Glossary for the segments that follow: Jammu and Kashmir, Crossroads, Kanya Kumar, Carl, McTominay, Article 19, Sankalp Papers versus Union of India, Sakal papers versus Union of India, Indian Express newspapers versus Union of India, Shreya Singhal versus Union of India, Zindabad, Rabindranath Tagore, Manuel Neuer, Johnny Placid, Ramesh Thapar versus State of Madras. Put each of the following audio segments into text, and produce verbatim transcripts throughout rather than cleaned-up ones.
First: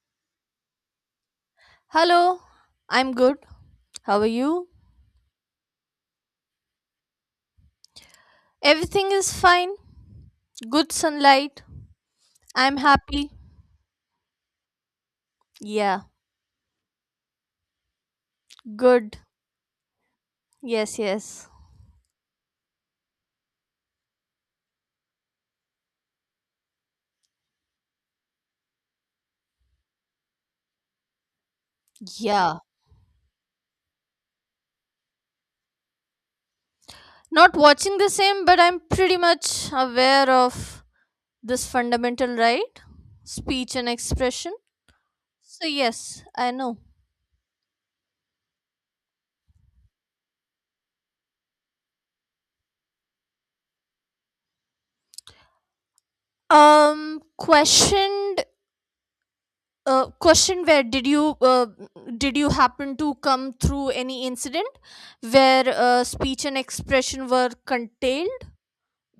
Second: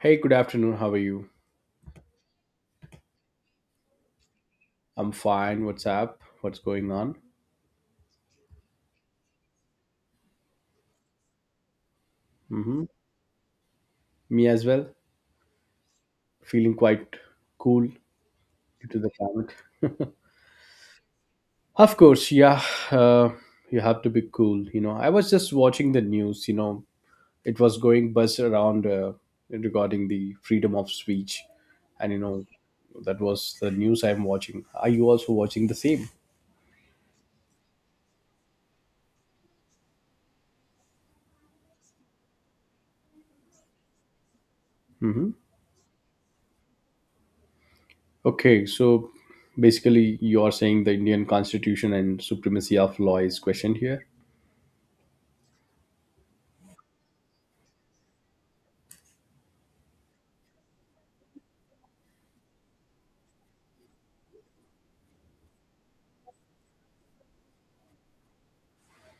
Hey, good afternoon. How are you? Hello, I'm good. How are you? I'm fine. What's up? What's going on? Everything is fine. Good sunlight. I'm hmm happy. Me as well. Yeah, Feeling quite cool due to the good. climate. Yes, yes. Of course, yeah. Uh, you have to be cool. You know, I was just watching the news. You know, it was going buzz around uh, regarding the freedom of speech, and you know, Yeah. that was the news I'm watching. Are you also watching the same? Not watching the same, but I'm pretty much aware of this fundamental right speech and expression. hmm So, yes, I know. Okay, so basically, you are saying the Indian Constitution and supremacy of law is questioned here. Um, questioned uh, Question, where did you uh, did you happen to come through any incident where uh, speech and expression were curtailed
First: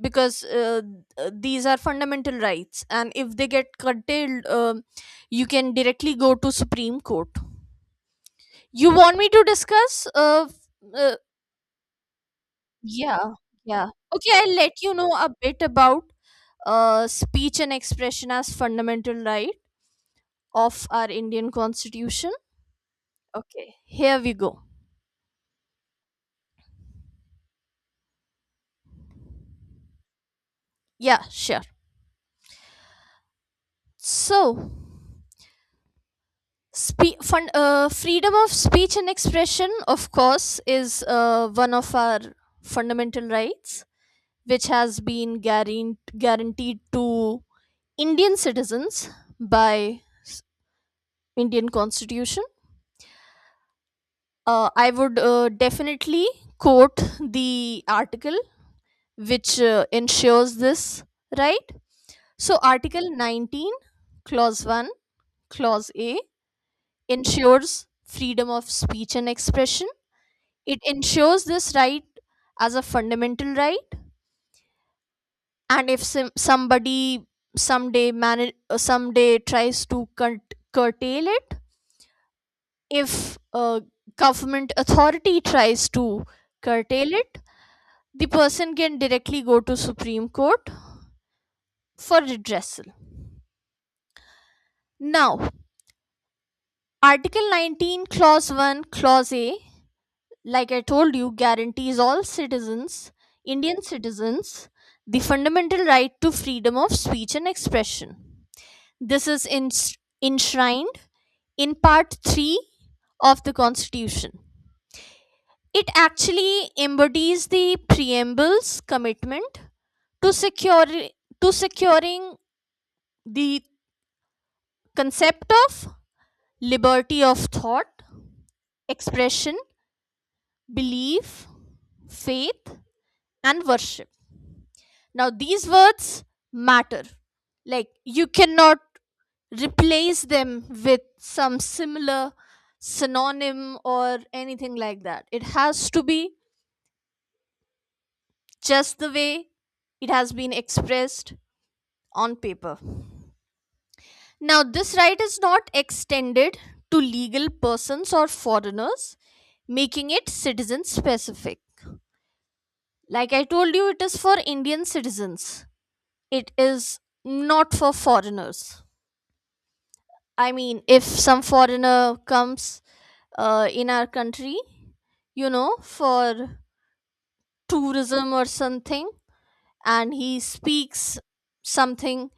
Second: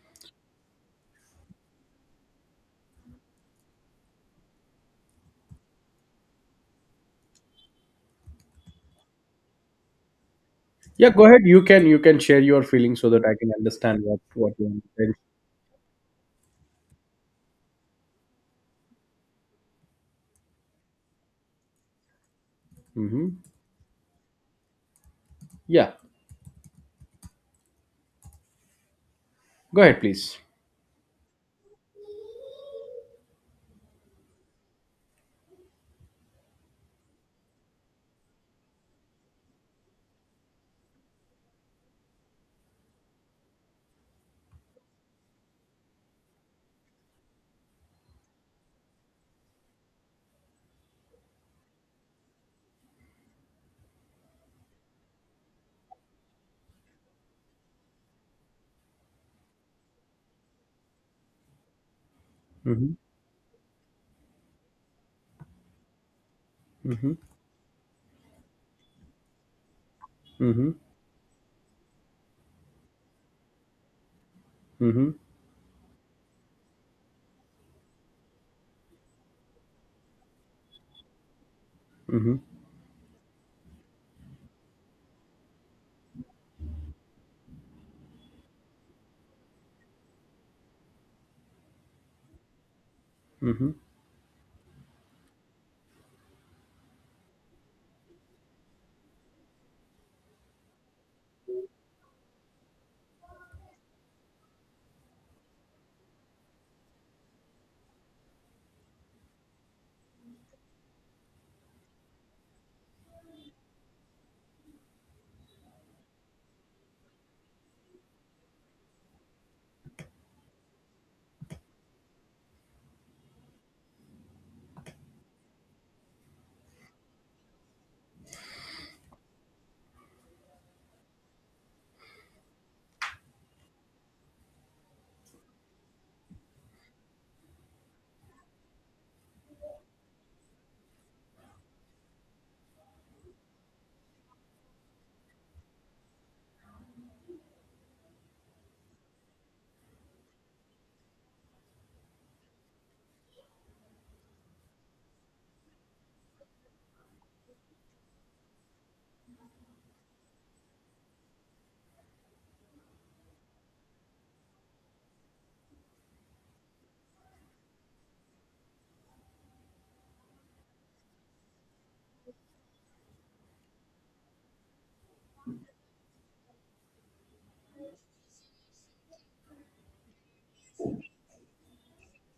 because uh, th- these are fundamental rights, and if they get curtailed, um you can directly go to Supreme Court. You want me to discuss uh, f- Yeah, uh, go ahead. You can you can share your feelings so that yeah I can yeah understand what okay, what I'll you let want to you say. know a bit about uh, speech and expression as fundamental right of our Indian Constitution. Mm-hmm. Okay, here we go. Yeah, go ahead, please. Yeah, sure. So, spe- fun- uh, freedom of speech and expression, of course, is uh, one of our fundamental rights, which has been guaran- guaranteed to Indian citizens by s- Indian Constitution. Uh, I would uh, definitely quote the article which uh, ensures this right. So, Mm-hmm. Article nineteen, Clause one, Clause A Mm-hmm. ensures freedom of speech and expression. Mm-hmm. It ensures this right as a fundamental right. Mm-hmm. And if some, somebody someday man- someday tries to cur- curtail it, Mm-hmm. if a government authority tries to curtail it, the person can directly go to Supreme Court for redressal. Mm-hmm. Now, Article nineteen, Clause one, Clause A, like I told you, guarantees all citizens, Indian citizens, the fundamental right to freedom of speech and expression. This is ens- enshrined in Part three of the Constitution. It actually embodies the preamble's commitment to, secure, to securing the concept of liberty of thought, expression, belief, faith, and worship. Now, these words matter. Like, you cannot replace them with some similar synonym or anything like that. It has to be just the way it has been expressed on paper. Now, this right is not extended to legal persons or foreigners, making it citizen specific. Like I told you, it is for Indian citizens, it is not for foreigners. I mean, if some foreigner comes uh, in our country, you know, for tourism or something, and he speaks something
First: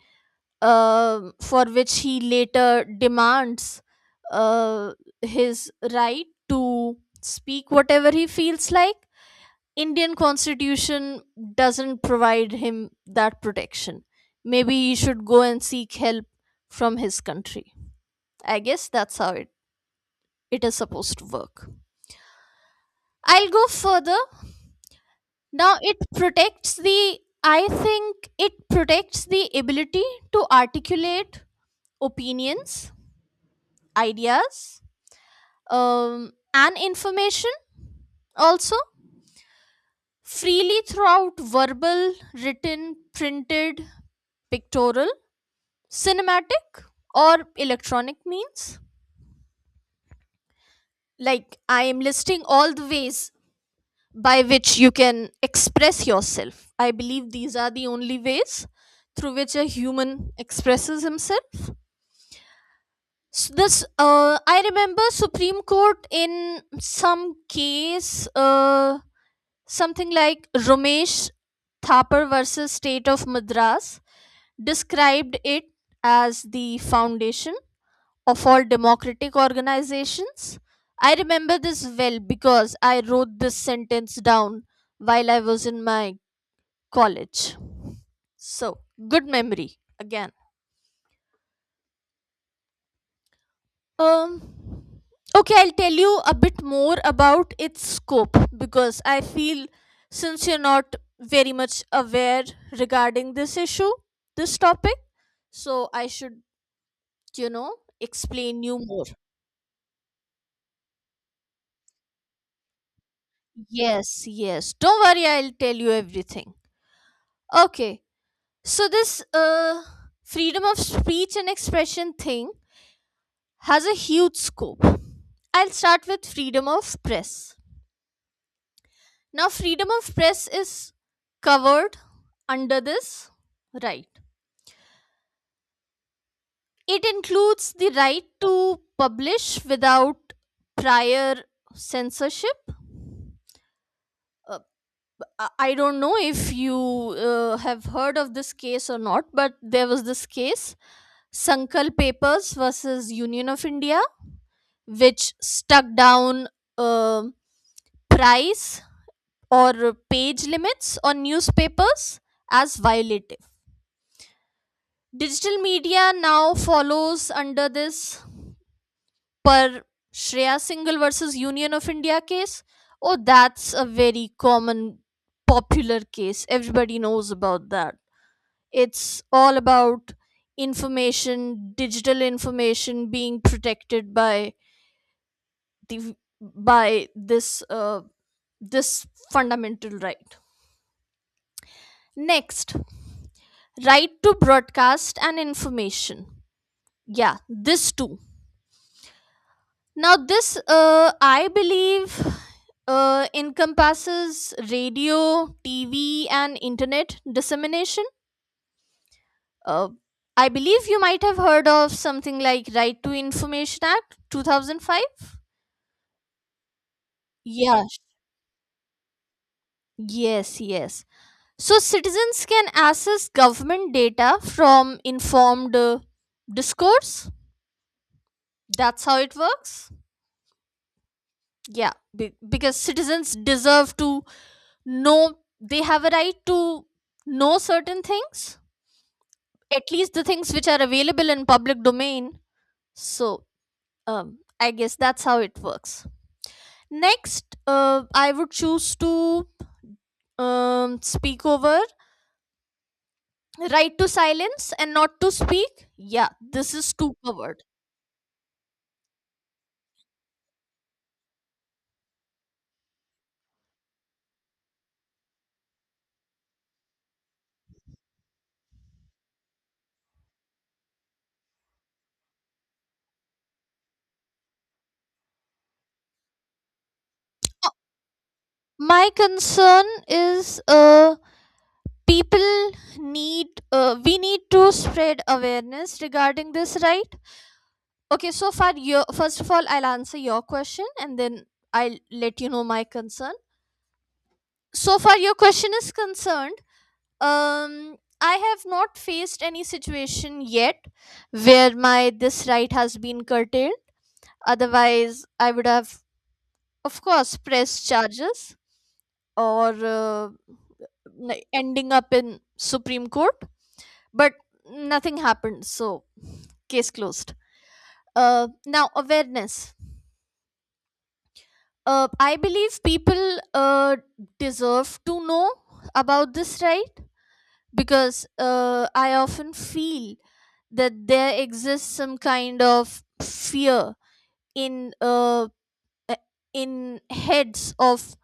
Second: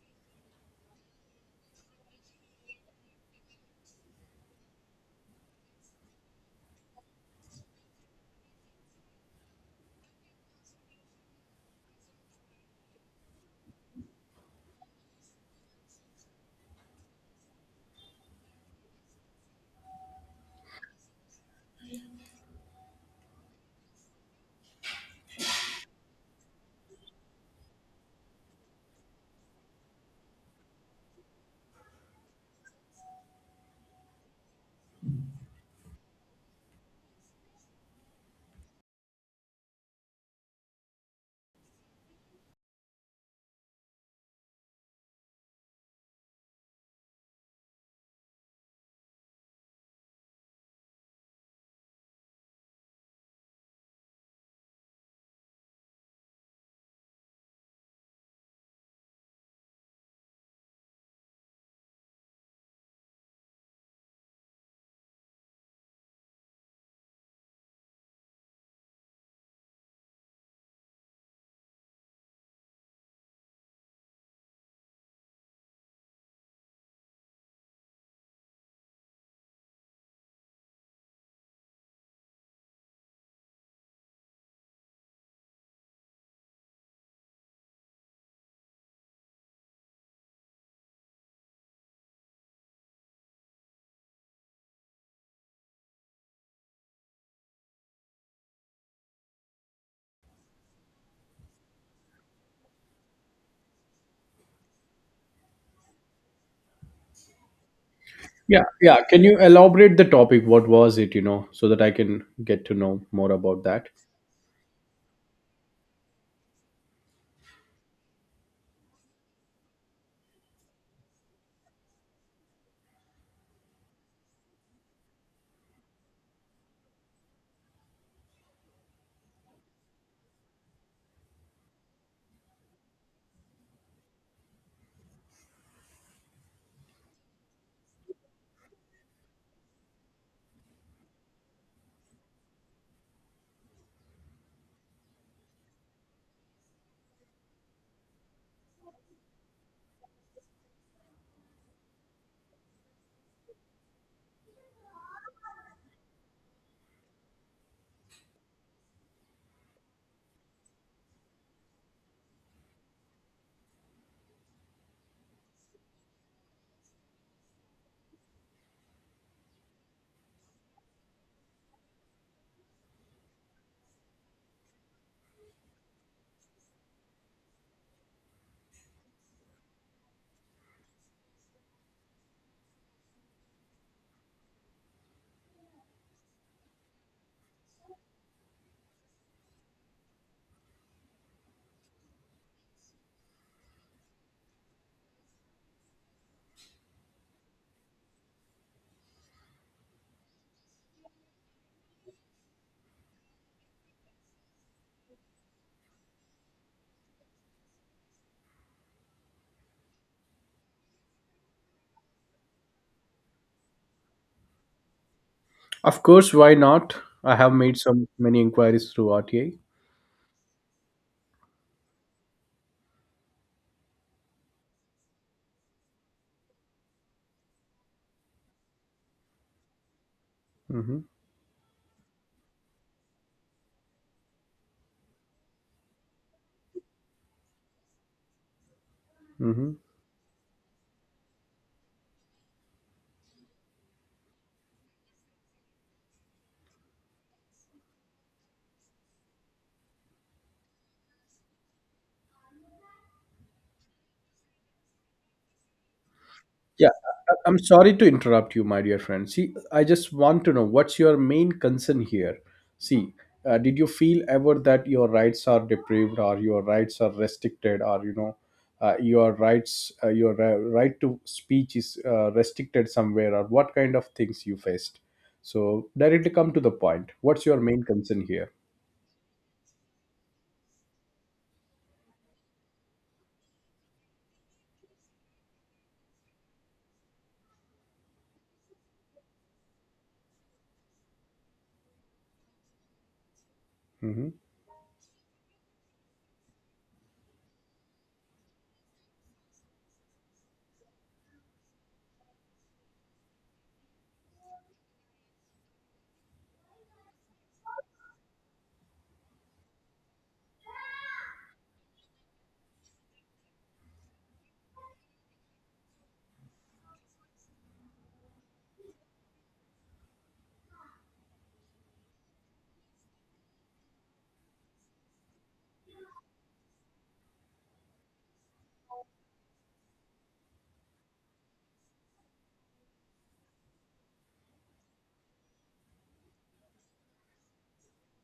uh, for which he later demands uh, his right to speak whatever he feels like, Indian constitution doesn't provide him that protection. Maybe he should go and seek help from his country. I guess that's how it it is supposed to work. I'll go further. Now it protects the I think it protects the ability to articulate opinions, ideas, um, and information also freely throughout verbal, written, printed, pictorial, cinematic, or electronic means. Like I am listing all the ways by which you can express yourself. I believe these are the only ways through which a human expresses himself. So this, uh, I remember Supreme Court in some case, uh, something like Ramesh Thapar versus State of Madras, described it as the foundation of all democratic organizations. I remember this well because I wrote this sentence down while I was in my college. So, good memory again. Um okay, I'll tell you a bit more about its scope because I feel since you're not very much aware regarding this issue, this topic, so I should, you know, Yeah, explain you yeah, more. can you elaborate the topic? What was it? You know, so that I can get to know more about that. Yes, yes. Don't worry, I'll tell you everything. Okay. So this uh freedom of speech and expression thing has a huge scope. I'll start with freedom of press. Now, freedom of press is covered under this right. It includes the right to publish without prior censorship. I I don't know if you uh, have heard of this case or not, but there was this case, Sankalp Papers versus Union of India, which stuck down um price or page limits on newspapers as violative. Digital media now follows under this per Shreya Singhal versus Union of India case. Oh, that's a very common popular case. Everybody knows about that. It's all about information, digital information being protected by the by this uh, this fundamental right. Next, right to broadcast and information, yeah, this too. Now this, uh, I believe, uh, encompasses radio, TV, and internet dissemination. uh, I believe you might have heard of something like Right to Information Act two thousand five. Of course, why not? I have made Yeah. some many inquiries through R T A. Yes, yes. So citizens can access government data from informed uh, discourse. That's how it works. Mm-hmm. Yeah, be- because citizens deserve to know, they have a right to know certain things, Mm-hmm. at least the things which are available in public domain. So, um, I guess that's how it works. Next, uh, I would choose to um, speak over right to silence and not to speak. Yeah, this Yeah, is too I- I'm covered. sorry to interrupt you, my dear friend. See, I just want to know what's your main concern here. See, uh, did you feel ever that your rights are deprived, or your rights are restricted, or you know, uh, your rights, uh, your ri- right to speech is uh, restricted somewhere, or what kind of things you faced? So directly come to the point. What's your main concern here? My concern is uh, people need, uh, we need to spread awareness regarding this right. Okay, so far, your first of all, I'll answer your question and then I'll let you know my concern. hmm So far, your question is concerned. Um, I have not faced any situation yet where my this right has been curtailed. Otherwise, I would have, of course, pressed charges or uh, n- ending up in Supreme Court. But nothing happened, so case closed. Uh, now awareness. Uh, I believe people uh, deserve to know about this right because uh, I often feel that there exists some kind of fear in uh, uh, in heads of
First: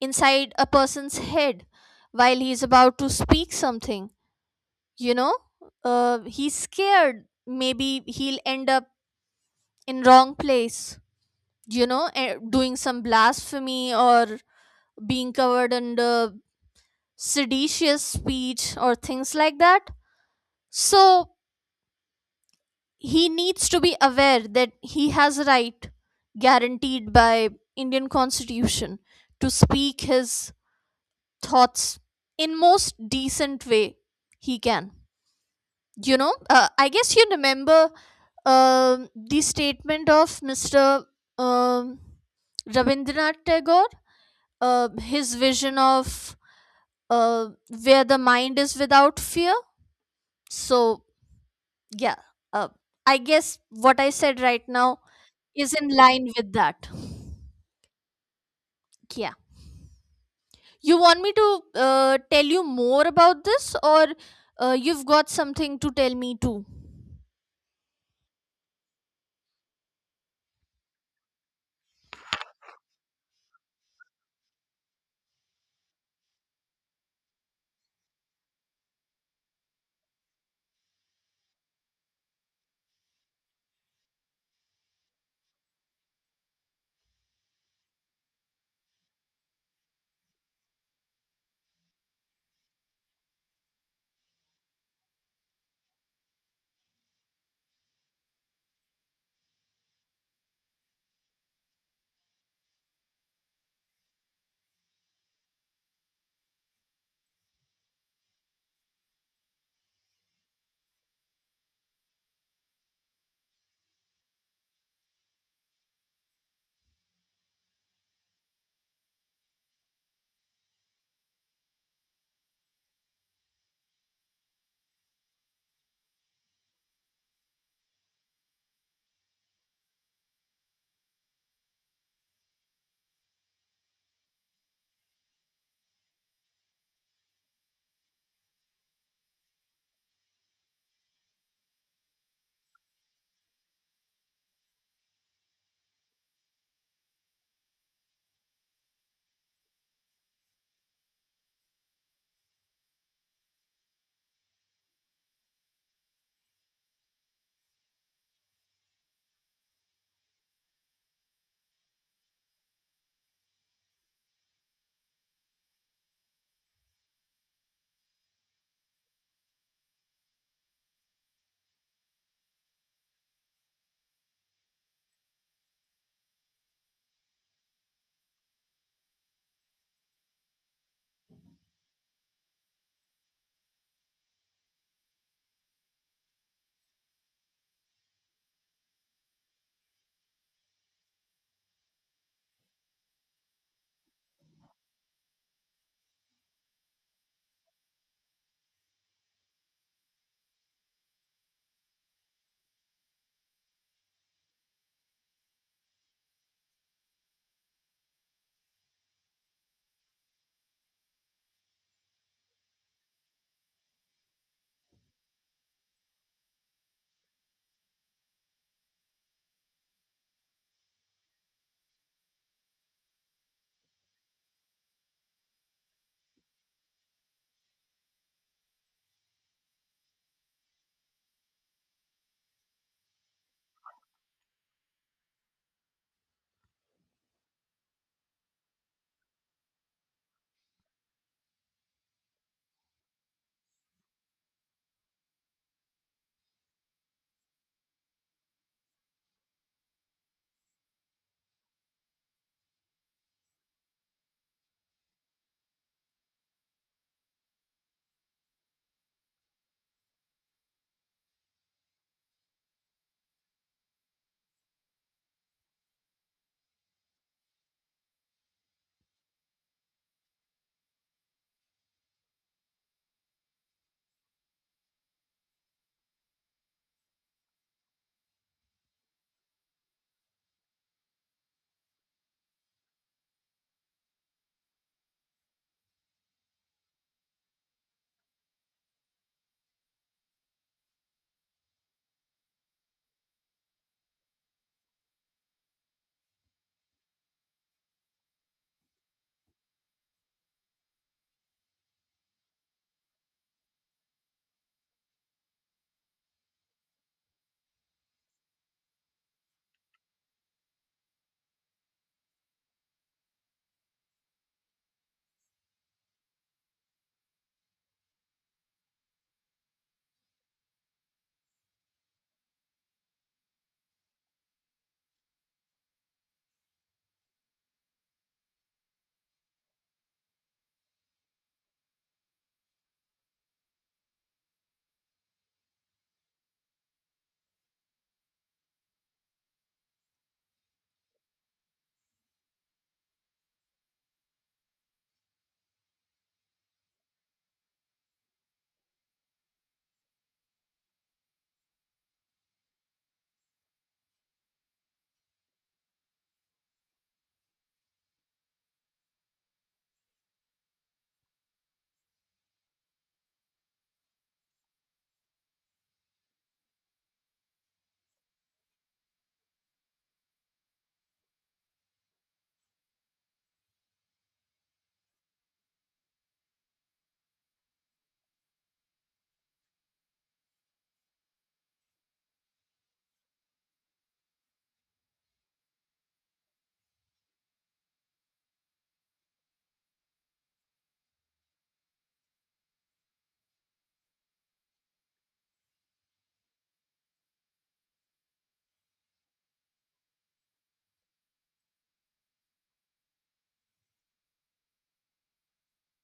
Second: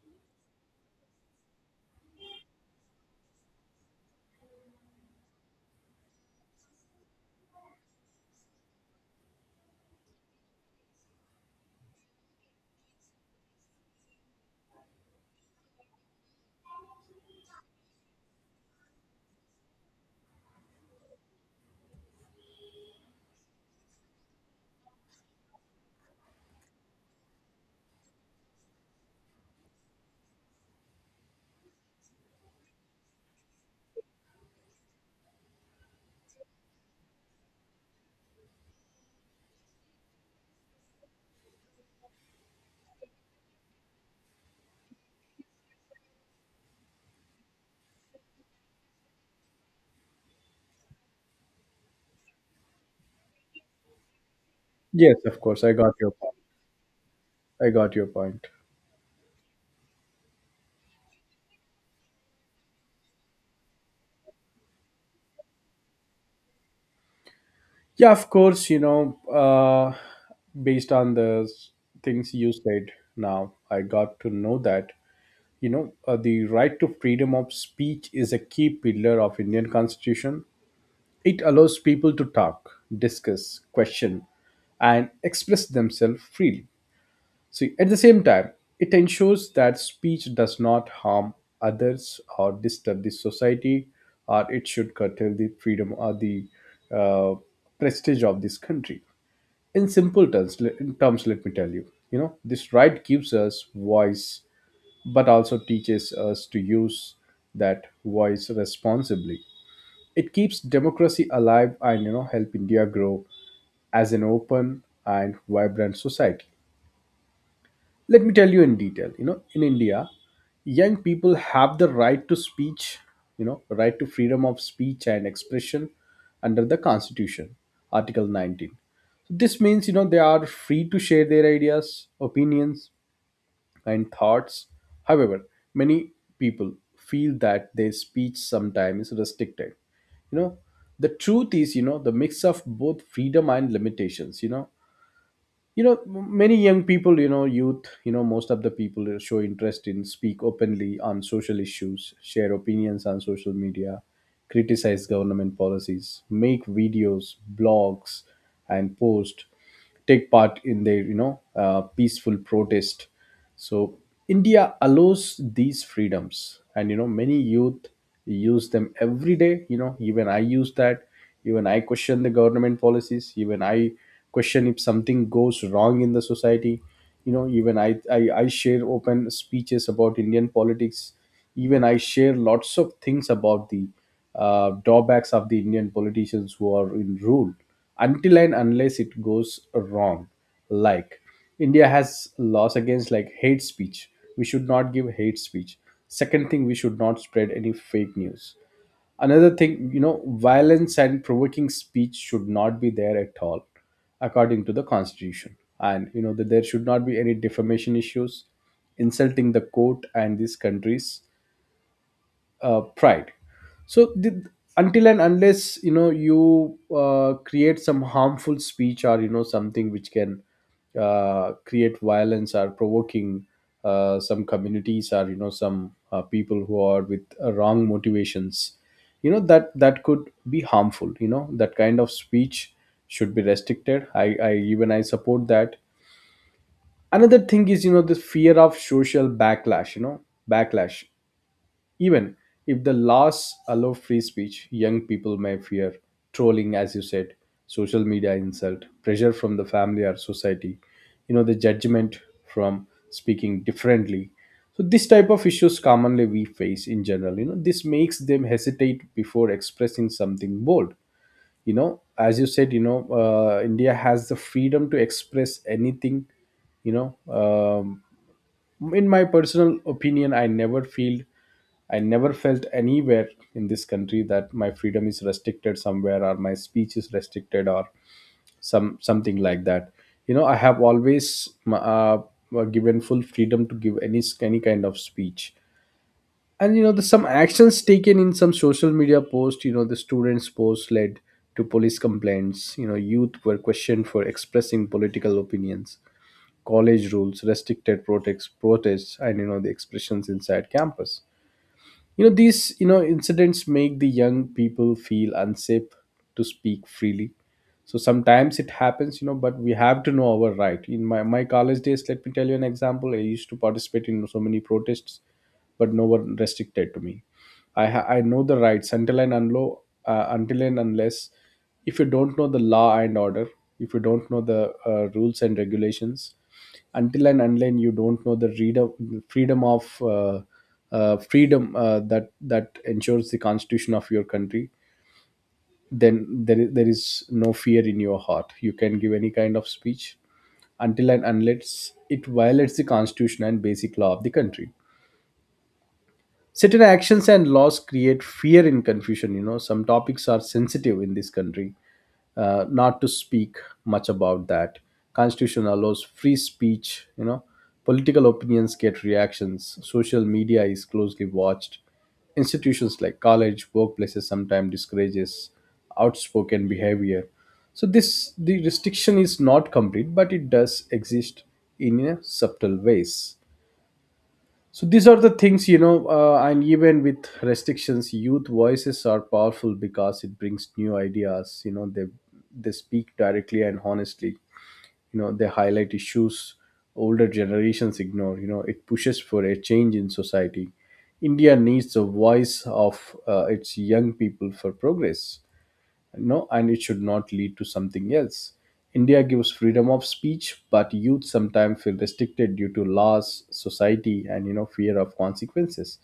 inside a person's head while he's about to speak something, you know. Uh, he's scared maybe he'll end up in wrong place, you know, eh, doing some blasphemy or being covered under seditious speech or things like that. So he needs to be aware that he has a right guaranteed by Indian Constitution to speak his thoughts in most decent way he can. You know, uh, I guess you remember um the statement of Mr. um, Rabindranath Tagore, uh, his vision of, uh, where the mind is without fear. So, yeah, uh, I guess what I said right now Yes, of course, is I in got your line point. with that. I got your point. Yeah, you want me to uh, tell you more about this, or uh, you've got something to tell me too? Yeah, of course, you know, uh, based on the s- things you said now, I got to know that, you know, uh, the right to freedom of speech is a key pillar of Indian Constitution. It allows people to talk, discuss, question, and express themselves freely. So at the same time, it ensures that speech does not harm others or disturb the society, or it should curtail the freedom or the uh, prestige of this country. In simple terms, in terms, let me tell you, you know, this right gives us voice, but also teaches us to use that voice responsibly. It keeps democracy alive, and you know, help India grow as an open and vibrant society. Let me tell you in detail. You know, in India, young people have the right to speech, you know, right to freedom of speech and expression under the Constitution, Article nineteen. So this means, you know, they are free to share their ideas, opinions, and thoughts. However, many people feel that their speech sometimes is restricted. You know, the truth is, you know, the mix of both freedom and limitations. You know, you know, m- many young people, you know, youth, you know, most of the people, uh, show interest in speak openly on social issues, share opinions on social media, criticize government policies, make videos, blogs, and post, take part in their, you know, uh, peaceful protest. So India allows these freedoms, and you know, many youth use them every day. You know, even I use that, even I question the government policies, even I question if something goes wrong in the society. You know, even i i, I share open speeches about Indian politics, even I share lots of things about the uh, drawbacks of the Indian politicians who are in rule, until and unless it goes wrong. Like, India has laws against, like, hate speech. We should not give hate speech. Second thing, we should not spread any fake news. Another thing, you know, violence and provoking speech should not be there at all, according to the constitution. And you know that there should not be any defamation issues, insulting the court and these countries' uh, pride. So the, until and unless, you know, you uh, create some harmful speech, or you know, something which can uh, create violence or provoking uh, some communities, or you know, some uh, people who are with uh, wrong motivations, you know, that that could be harmful. You know, that kind of speech should be restricted. I i even I support that. Another thing is, you know, the fear of social backlash, you know, backlash. Even if the laws allow free speech, young people may fear trolling, as you said, social media insult, pressure from the family or society, you know, the judgment from speaking differently. So this type of issues commonly we face in general. You know, this makes them hesitate before expressing something bold. You know, as you said, you know, uh, India has the freedom to express anything, you know. Um, in my personal opinion, I never feel, I never felt anywhere in this country that my freedom is restricted somewhere, or my speech is restricted, or some something like that. You know, I have always uh, given full freedom to give any any kind of speech. And you know, the some actions taken in some social media post, you know, the students post led to police complaints, you know, youth were questioned for expressing political opinions, college rules restricted protests protests and you know the expressions inside campus. You know, these, you know, incidents make the young people feel unsafe to speak freely. So sometimes it happens, you know, but we have to know our right. In my, my college days, let me tell you an example. I used to participate in so many protests, but no one restricted to me. i ha- I know the rights until and unlo, uh, until and unless, if you don't know the law and order, if you don't know the uh, rules and regulations, until and unless you don't know the reader freedom of uh, uh, freedom uh, that that ensures the constitution of your country, then there is, there is no fear in your heart. You can give any kind of speech until and unless it violates the constitution and basic law of the country. Certain actions and laws create fear and confusion. You know, some topics are sensitive in this country, uh, not to speak much about that. Constitution allows free speech, you know, political opinions get reactions, social media is closely watched, institutions like college workplaces sometimes discourages outspoken behavior. So this, the restriction is not complete, but it does exist in a subtle ways. So these are the things, you know, uh, and even with restrictions, youth voices are powerful because it brings new ideas. You know, they they speak directly and honestly. You know, they highlight issues older generations ignore. You know, it pushes for a change in society. India needs the voice of uh, its young people for progress, no, and it should not lead to something else. India gives freedom of speech, but youth sometimes feel restricted due to laws, society, and you know, fear of consequences.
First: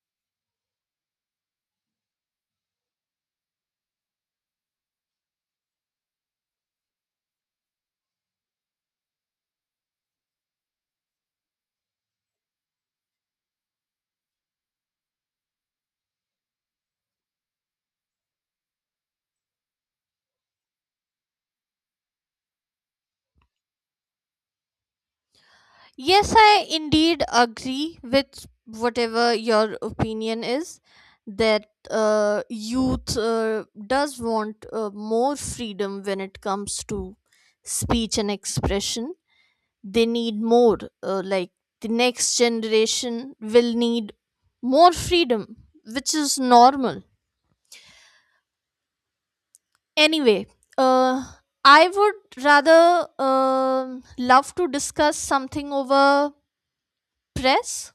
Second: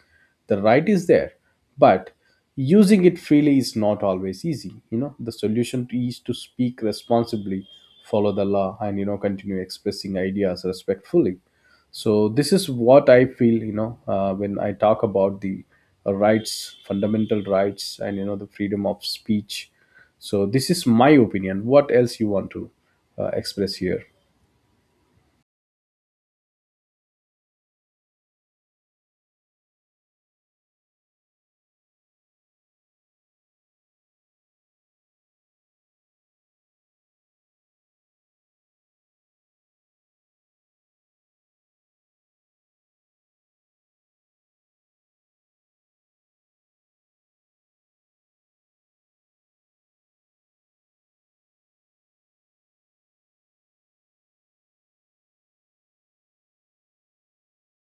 The right is there, but using it freely is not always easy. You know, the solution to- is to speak responsibly, follow the law, and you know, continue expressing ideas respectfully. So this is what I feel, you know, uh, when I talk about the uh, rights, fundamental rights, and you know, the freedom of speech. So this is my opinion. What else you want to uh, express here? Yes, I indeed agree with whatever your opinion is, that uh, youth uh, does want uh, more freedom when it comes to speech and expression. They need more, uh, like, the next generation will need more freedom, which is normal. Anyway, uh, I would rather um love to discuss something over press,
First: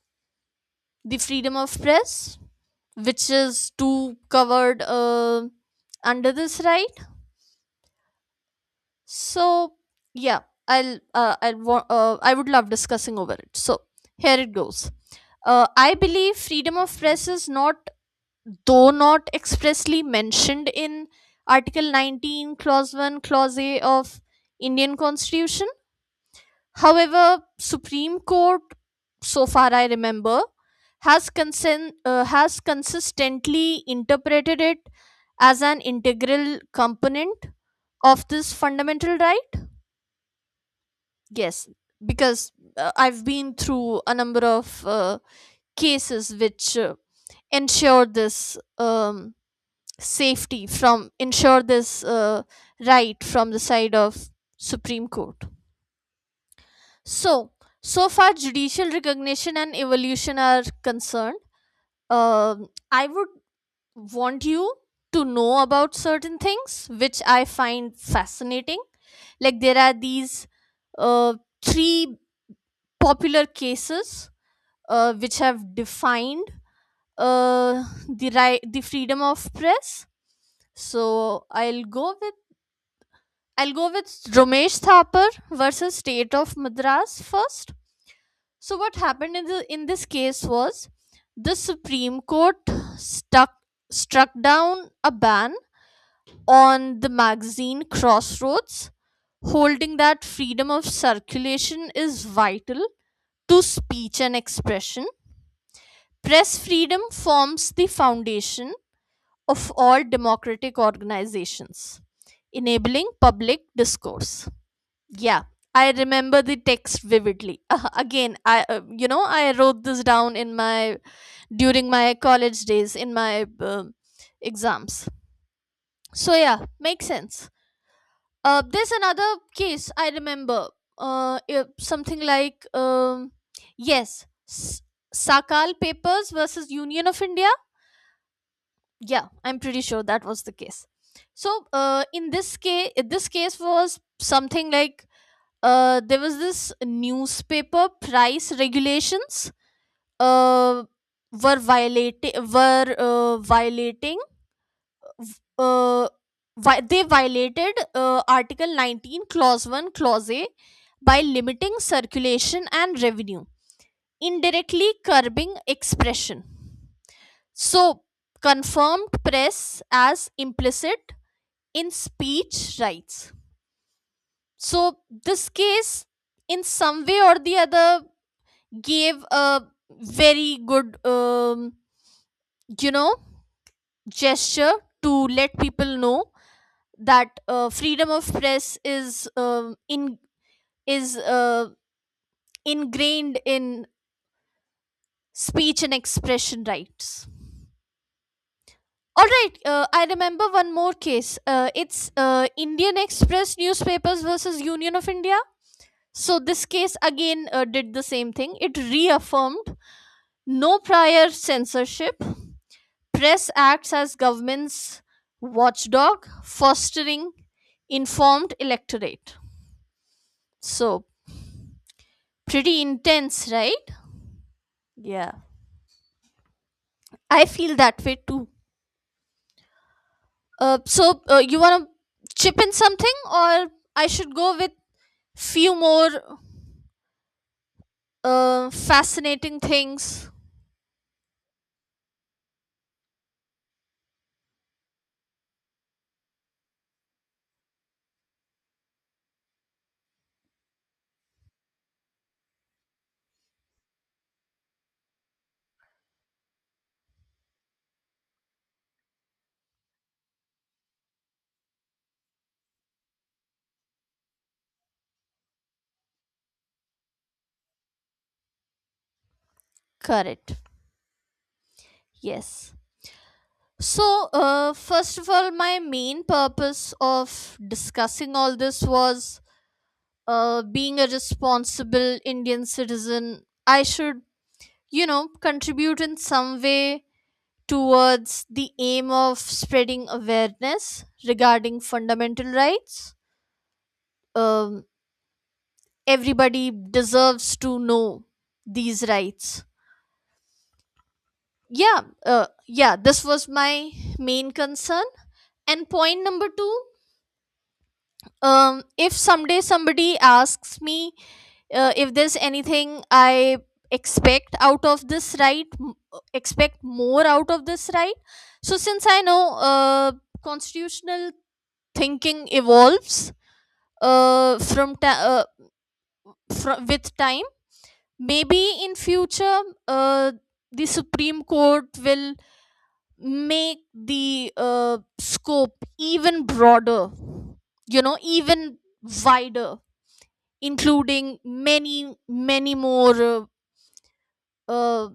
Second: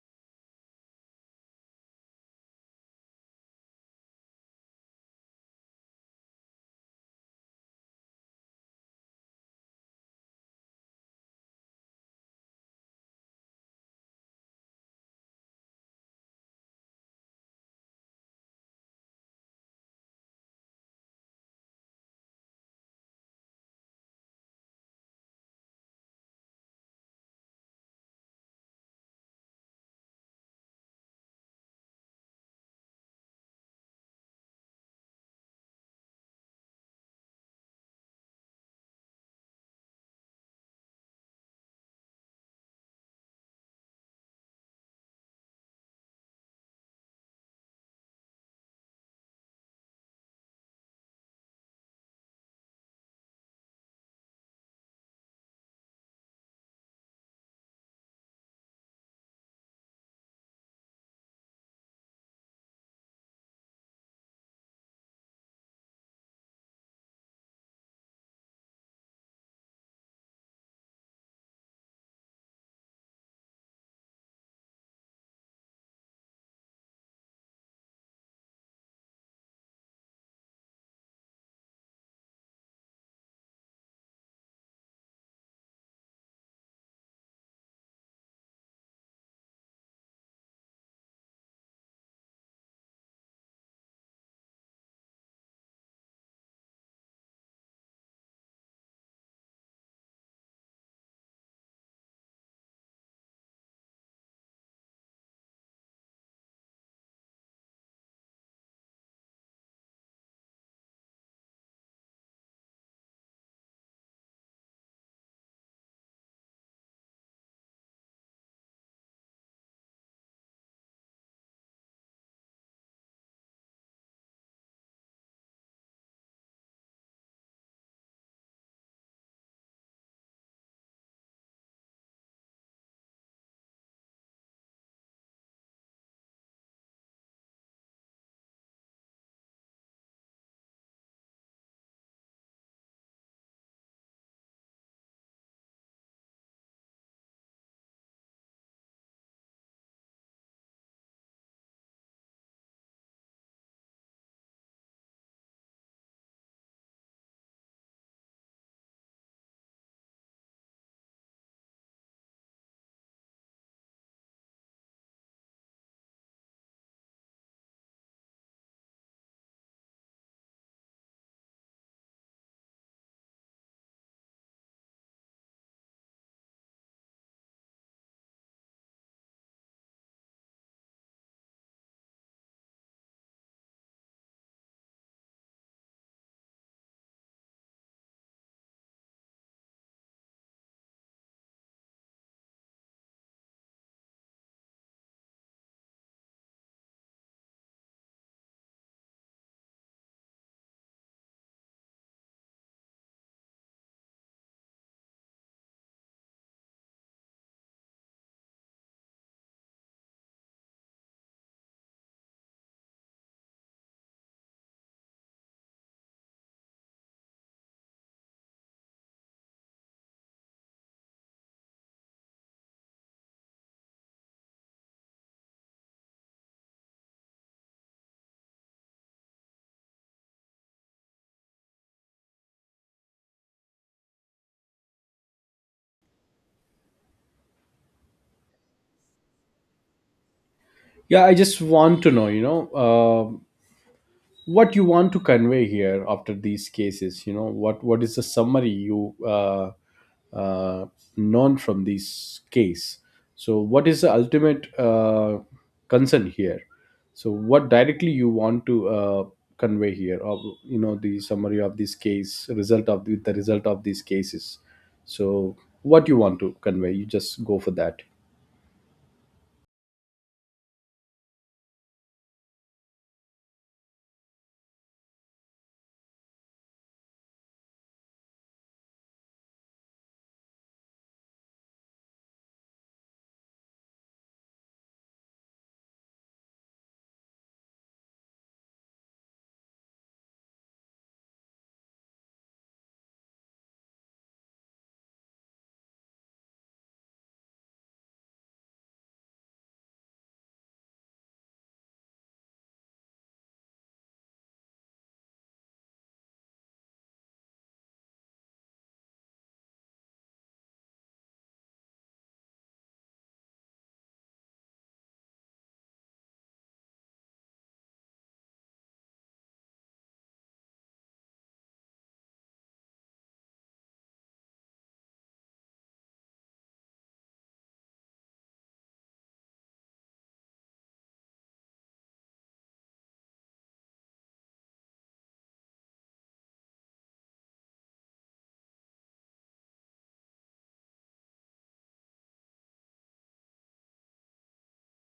the freedom of press, which is too covered uh, under this right. So, yeah, i'll uh, i'll wa- uh, i would love discussing over it. So, here it goes. uh, I believe freedom of press is not, though not expressly mentioned in Article nineteen, Clause one, Clause A of Indian Constitution, however, Supreme Court, so far I remember, has consent uh, has consistently interpreted it as an integral component of this fundamental right. Yes, because uh, I've been through a number of uh, cases which uh, ensure this um, safety from ensure this uh, right from the side of Supreme Court. So, so far judicial recognition and evolution are concerned. Um I would want you to know about certain things which I find fascinating. Like, there are these uh, three popular cases uh, which have defined uh, the right the freedom of press. So, i'll go with I'll go with Romesh Thapar versus State of Madras first. So what happened in the in this case was the Supreme Court stuck struck down a ban on the magazine Crossroads, holding that freedom of circulation is vital to speech and expression. Press freedom forms the foundation of all democratic organizations, enabling public discourse. Yeah, I remember the text vividly. Uh, again, I uh, you know, I wrote this down in my during my college days in my um exams. So, yeah, makes sense. Uh, there's another case I remember. Uh, it- something like, um, yes, S- Sakal Papers versus Union of India. Yeah, I'm pretty sure that was the case. So, uh, in this case, this case was something like, uh, there was this newspaper price regulations, uh, were violating were uh, violating uh, vi- they violated uh, Article nineteen, Clause one, Clause A by limiting circulation and revenue, indirectly curbing expression. So, confirmed press as implicit in speech rights. So, this case, in some way or the other, gave a very good, um, you know, gesture to let people know that uh, freedom of press is um in is uh, ingrained in speech and expression rights. All right, uh, I remember one more case. Uh, it's, uh, Indian Express Newspapers versus Union of India. So this case again uh, did the same thing. It reaffirmed no prior censorship. Press acts as government's watchdog, fostering informed electorate. So, pretty intense, right? Yeah, I feel that way too. Uh, so uh, you wanna chip in something, or I should go with few more uh, fascinating things. Yeah, I just want to know, you know, uh, what you want to convey here after these cases. You know, what what is the summary you uh, uh, known from this case. So what is the ultimate uh, concern here? So what directly you want to uh, convey here, of you know, the summary of this case, result of the, the result of these cases. So what you want to convey, you just go for that. Correct. Yes. So, uh, first of all, my main purpose of discussing all this was, uh, being a responsible Indian citizen, I should, you know, contribute in some way towards the aim of spreading awareness regarding fundamental rights. Um, Everybody deserves to know these rights. Yeah uh, yeah, this was my main concern. And point number two, um if someday somebody asks me uh, if there's anything I expect out of this right m- uh, expect more out of this right. So, since I know uh, constitutional thinking evolves uh, from ta- uh, fr- with time, maybe in future, uh, the Supreme Court will make the uh, scope even broader, you know, even wider, including many, many more uh, uh,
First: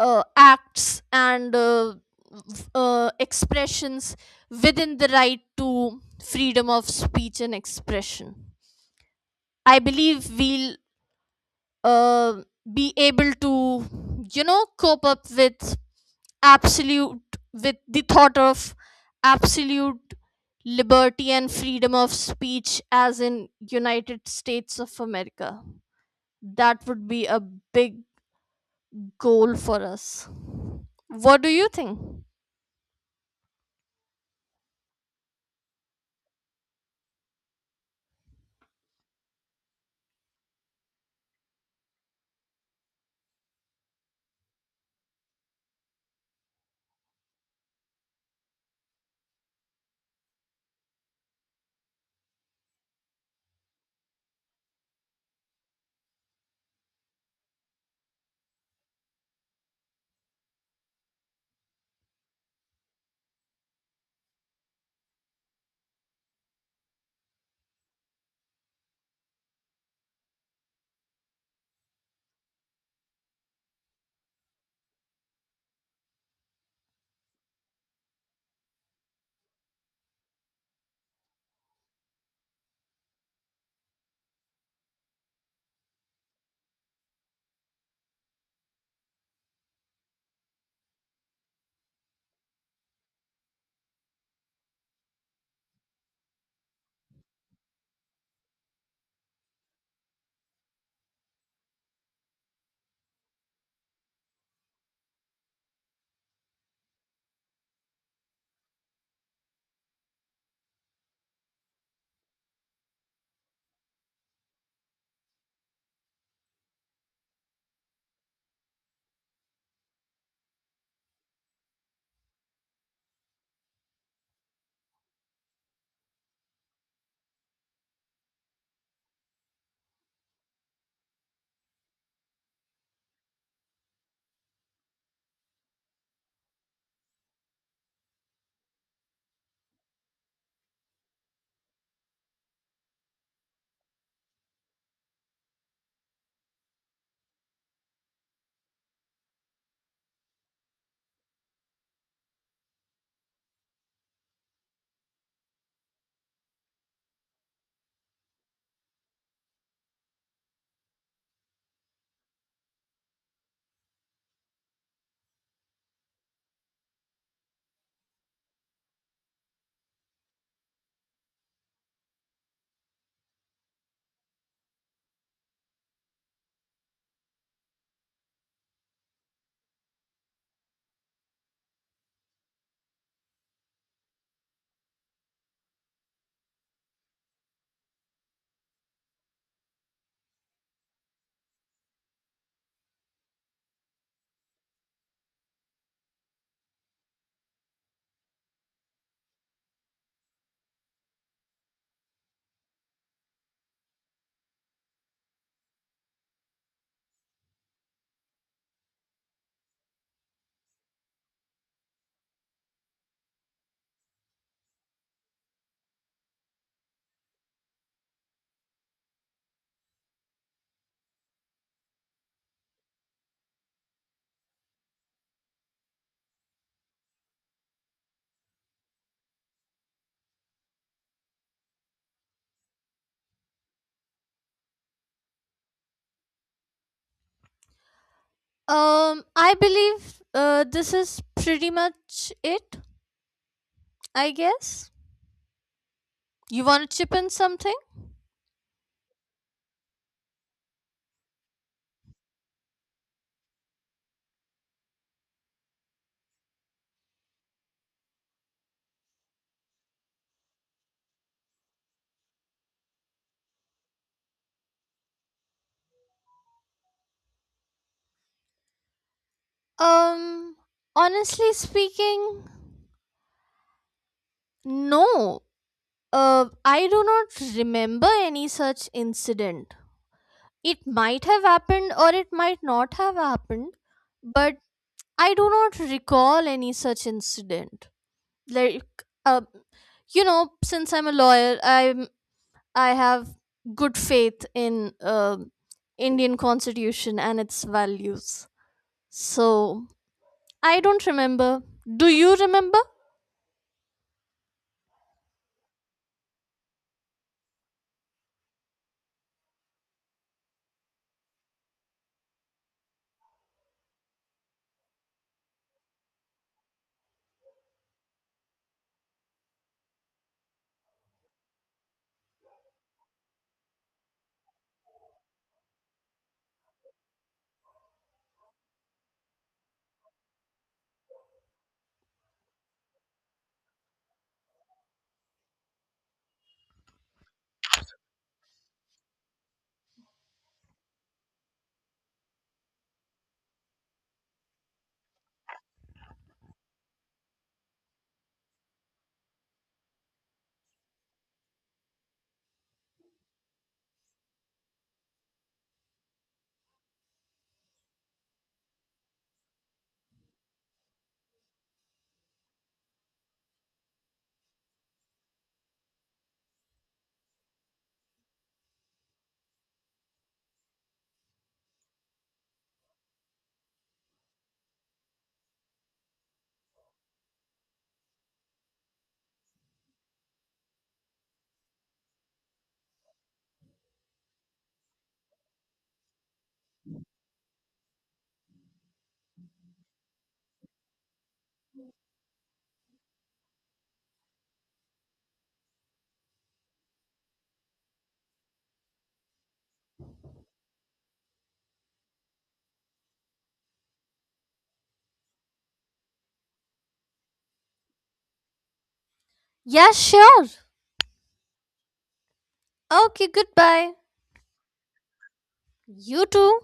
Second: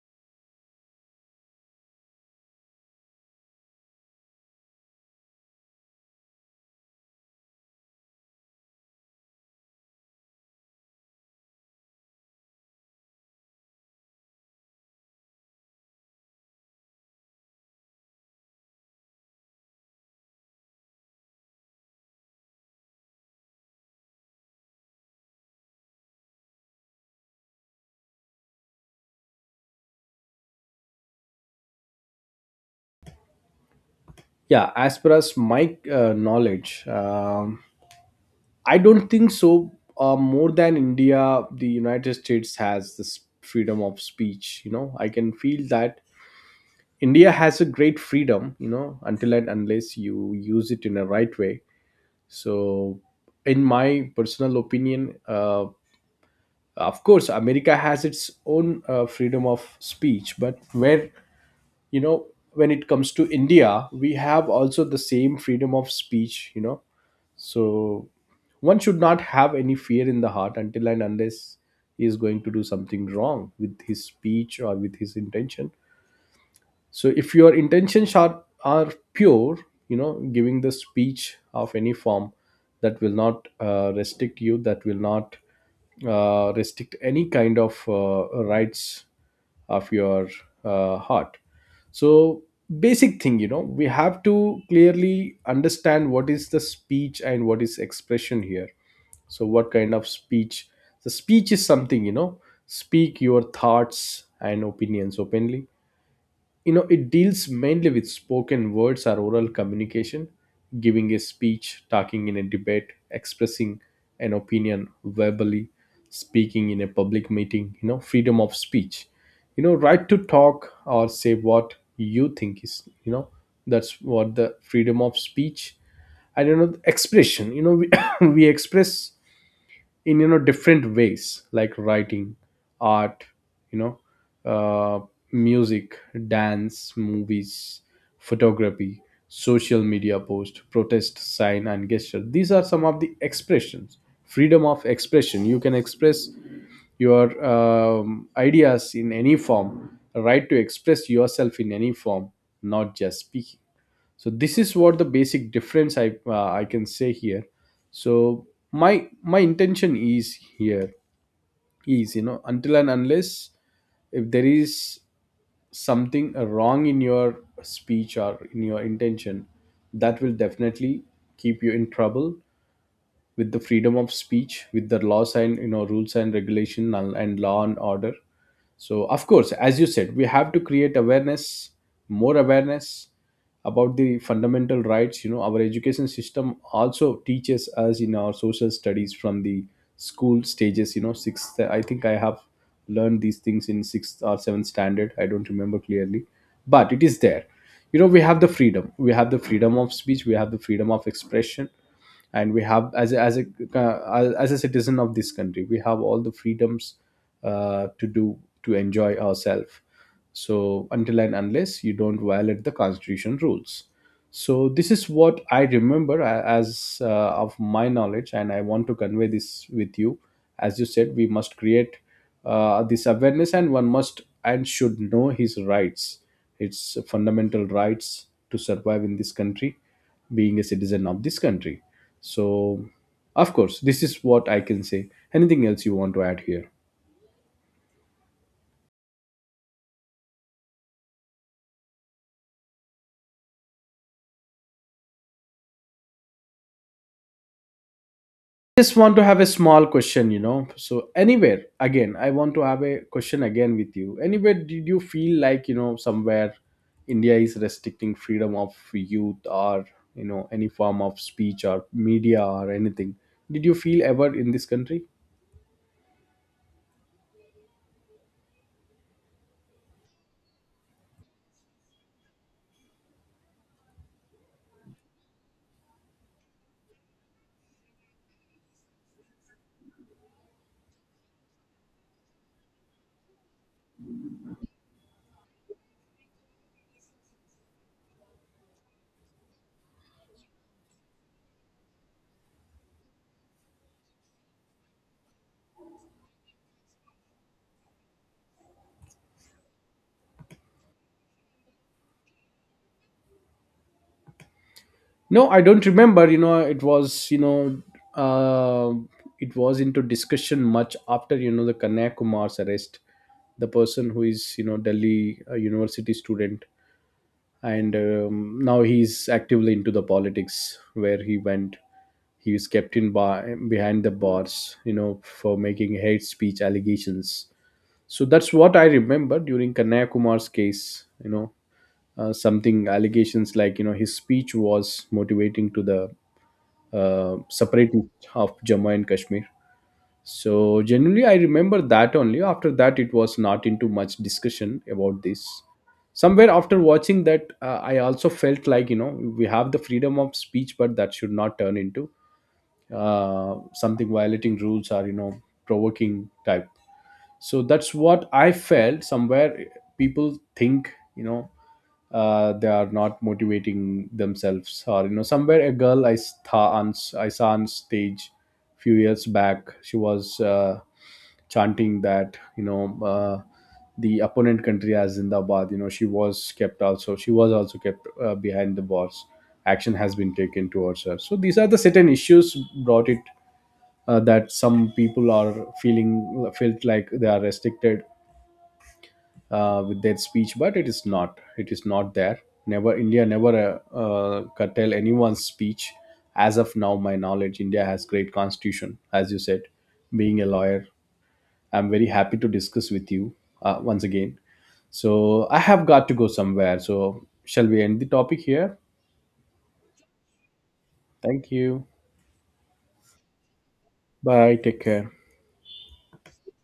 uh, acts and uh, v- uh, expressions within the right to freedom of speech and expression. I believe we'll, uh, be able to, you know, cope up with absolute with the thought of absolute liberty and freedom of speech as in United States of America. That would be a big goal for us. What do you think? Yeah, as per as my uh, knowledge, um, I don't think so. Uh, more than India, the United States has this freedom of speech. You know, I can feel that India has a great freedom. You know, until and unless you use it in a right way. So, in my personal opinion, uh, of course, America has its own uh, freedom of speech, but where you know when it comes to India we have also the same freedom of speech you know So one should not have any fear in the heart until and unless he is going to do something wrong with his speech or with his intention. So if your intentions are are pure, you know giving the speech of any form, that will not uh, restrict you, that will not uh, restrict any kind of uh, rights of your uh, heart. So basic thing, you know we have to clearly understand what is the speech and what is expression here. So what kind of speech? The speech is something, you know speak your thoughts and opinions openly. You know it deals mainly with spoken words or oral communication: giving a speech, talking in a debate, expressing an opinion verbally, speaking in a public meeting. You know freedom of speech, you know right to talk or say what you think is, you know that's what the freedom of speech. I don't know. Expression, you know we, we express in, you know different ways like writing, art, you know uh, music, dance, movies, photography, social media post, protest, sign, and gesture. These are some of the expressions. Freedom of expression, you can express your um, ideas in any form. Right to express yourself in any form, not just speaking. So this is what the basic difference i uh, i can say here. So my my intention is here, is, you know until and unless if there is something wrong in your speech or in your intention, that will definitely keep you in trouble with the freedom of speech, with the laws and, you know rules and regulation, and, and law and order. So of course, as you said, we have to create awareness, more awareness, about the fundamental rights. You know our education system also teaches us in our social studies from the school stages, you know sixth, I think I have learned these things in sixth or seventh standard, I don't remember clearly, but it is there. You know we have the freedom, we have the freedom of speech, we have the freedom of expression, and we have, as a, as a uh, as a citizen of this country, we have all the freedoms uh, to do, to enjoy ourselves. So until and unless you don't violate the constitution rules. So this is what I remember a- as uh, of my knowledge, and I want to convey this with you. As you said, we must create uh, this awareness, and one must and should know his rights, its fundamental rights, to survive in this country, being a citizen of this country. So, of course, this is what I can say. Anything else you want to add here? um I believe, uh, this is pretty much it. I guess you want to chip in something. Just want to have a small question, you know. So, anywhere again, I want to have a question again with you. Anywhere did you feel like, you know, somewhere India is restricting freedom of youth, or you know, any form of speech or media or anything? Did you feel ever in this country? um Honestly speaking, no, uh, I do not remember any such incident. It might have happened or it might not have happened, but I do not recall any such incident. Like, uh, you know, since I'm a lawyer, I'm I have good faith in uh, Indian Constitution and its values. So, I don't remember. Do you remember? No, I don't remember. You know, it was you know, uh, it was into discussion much after you know the Kanya Kumar's arrest, the person who is, you know Delhi uh, university student, and um, now he's actively into the politics where he went. He is kept in bar behind the bars, you know, for making hate speech allegations. So that's what I remember during Kanaya Kumar's case. You know, uh, something allegations like you know his speech was motivating to the uh, separate of Jammu and Kashmir. So generally, I remember that only. After that, it was not into much discussion about this. Somewhere after watching that, uh, I also felt like, you know we have the freedom of speech, but that should not turn into uh, something violating rules or, you know provoking type. So that's what I felt. Somewhere people think, you know uh, they are not motivating themselves. Or you know somewhere, a girl i saw on, I saw on stage few years back. She was uh, chanting that, you know uh, the opponent country as Zindabad. You know, she was kept also. She was also kept uh, behind the bars. Action has been taken towards her. So these are the certain issues brought it, uh, that some people are feeling felt like they are restricted uh, with their speech, but it is not. It is not there. Never India never uh, uh, curtail anyone's speech. As of now, my knowledge, India has great constitution. As you said, being a lawyer, I'm very happy to discuss with you uh, once again. So I have got to go somewhere. So shall we end the topic here? Yeah, sure. Thank you. Okay, goodbye. Bye. Take care. You too.